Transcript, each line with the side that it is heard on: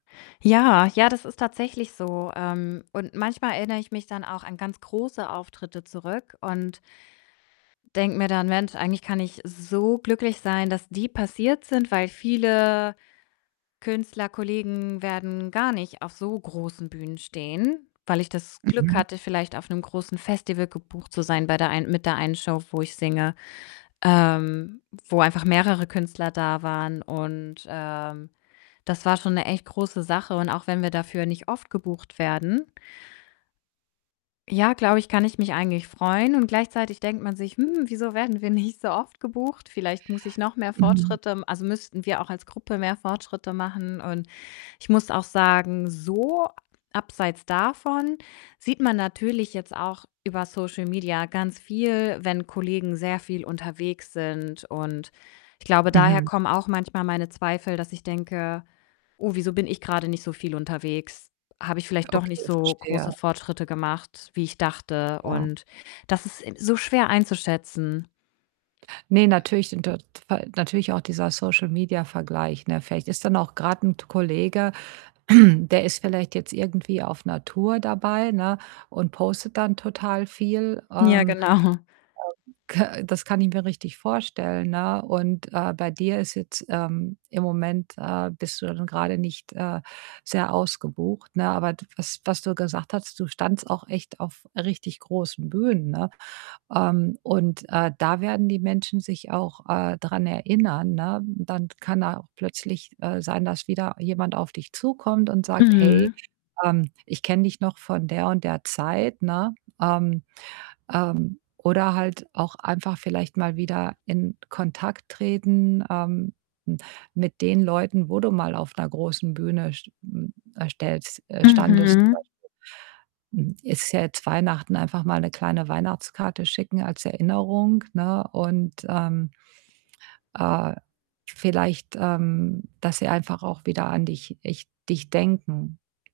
left: Ja, ja, das ist tatsächlich so. Ähm, und manchmal erinnere ich mich dann auch an ganz große Auftritte zurück und denke mir dann: „Mensch, eigentlich kann ich so glücklich sein, dass die passiert sind,“ weil viele Künstlerkollegen werden gar nicht auf so großen Bühnen stehen, weil ich das Glück
right: Mhm.
left: hatte, vielleicht auf 'nem großen Festival gebucht zu sein bei der ein mit der einen Show, wo ich singe, ähm, wo einfach mehrere Künstler da waren und, ähm, das war schon 'ne echt große Sache. Und auch wenn wir dafür nicht oft gebucht werden ja, glaube ich, kann ich mich eigentlich freuen und gleichzeitig denkt man sich: „Hm, wieso werden wir nicht so oft gebucht? Vielleicht muss ich noch mehr
right: Mhm.
left: Fortschritte m also, müssten wir auch als Gruppe mehr Fortschritte machen.“ Und ich muss auch sagen, so abseits davon sieht man natürlich jetzt auch über Social Media ganz viel, wenn Kollegen sehr viel unterwegs sind. Und ich glaube, daher
right: Mhm.
left: kommen auch manchmal meine Zweifel, dass ich denke: „Oh, wieso bin ich grade nicht so viel unterwegs? Habe ich vielleicht doch nicht
right: Okay,
left: so
right: verstehe.
left: große Fortschritte gemacht, wie ich dachte?“
right: Ja.
left: Und das ist so schwer einzuschätzen.
right: Ne, natürlich sind da [unintelligible] natürlich auch dieser Social-Media-Vergleich, ne? Vielleicht ist dann auch grad 'n t Kollege, der ist vielleicht jetzt irgendwie auf 'ner Tour dabei, ne, und postet dann total viel. Ähm,
left: Ja,
right: ähm,
left: genau.
right: k das kann ich mir richtig vorstellen, ne? Und, äh, bei dir ist jetzt, ähm im Moment, äh, bist du dann grade nicht, äh, sehr ausgebucht, ne? Aber d was was du gesagt hast, du standest auch echt auf richtig großen Bühnen, ne? Ähm, und, äh, da werden die Menschen sich auch, äh, dran erinnern, ne? Dann kann da auch plötzlich, äh, sein, dass wieder jemand auf dich zukommt und sagt: „Hey,
left: Mhm.
right: ähm, ich kenne dich noch von der und der Zeit,“ ne? Ähm, ähm, oder halt auch einfach vielleicht mal wieder in Kontakt treten, ähm, hm, mit den Leuten, wo du mal auf 'ner großen Bühne st m äh, stellst äh, standest, zum
left: Mhm.
right: Beispiel. Hm, es ist ja jetzt Weihnachten, einfach mal 'ne kleine Weihnachtskarte schicken als Erinnerung, ne? Und, ähm, äh, vielleicht, ähm, dass sie einfach auch wieder an dich ich dich denken.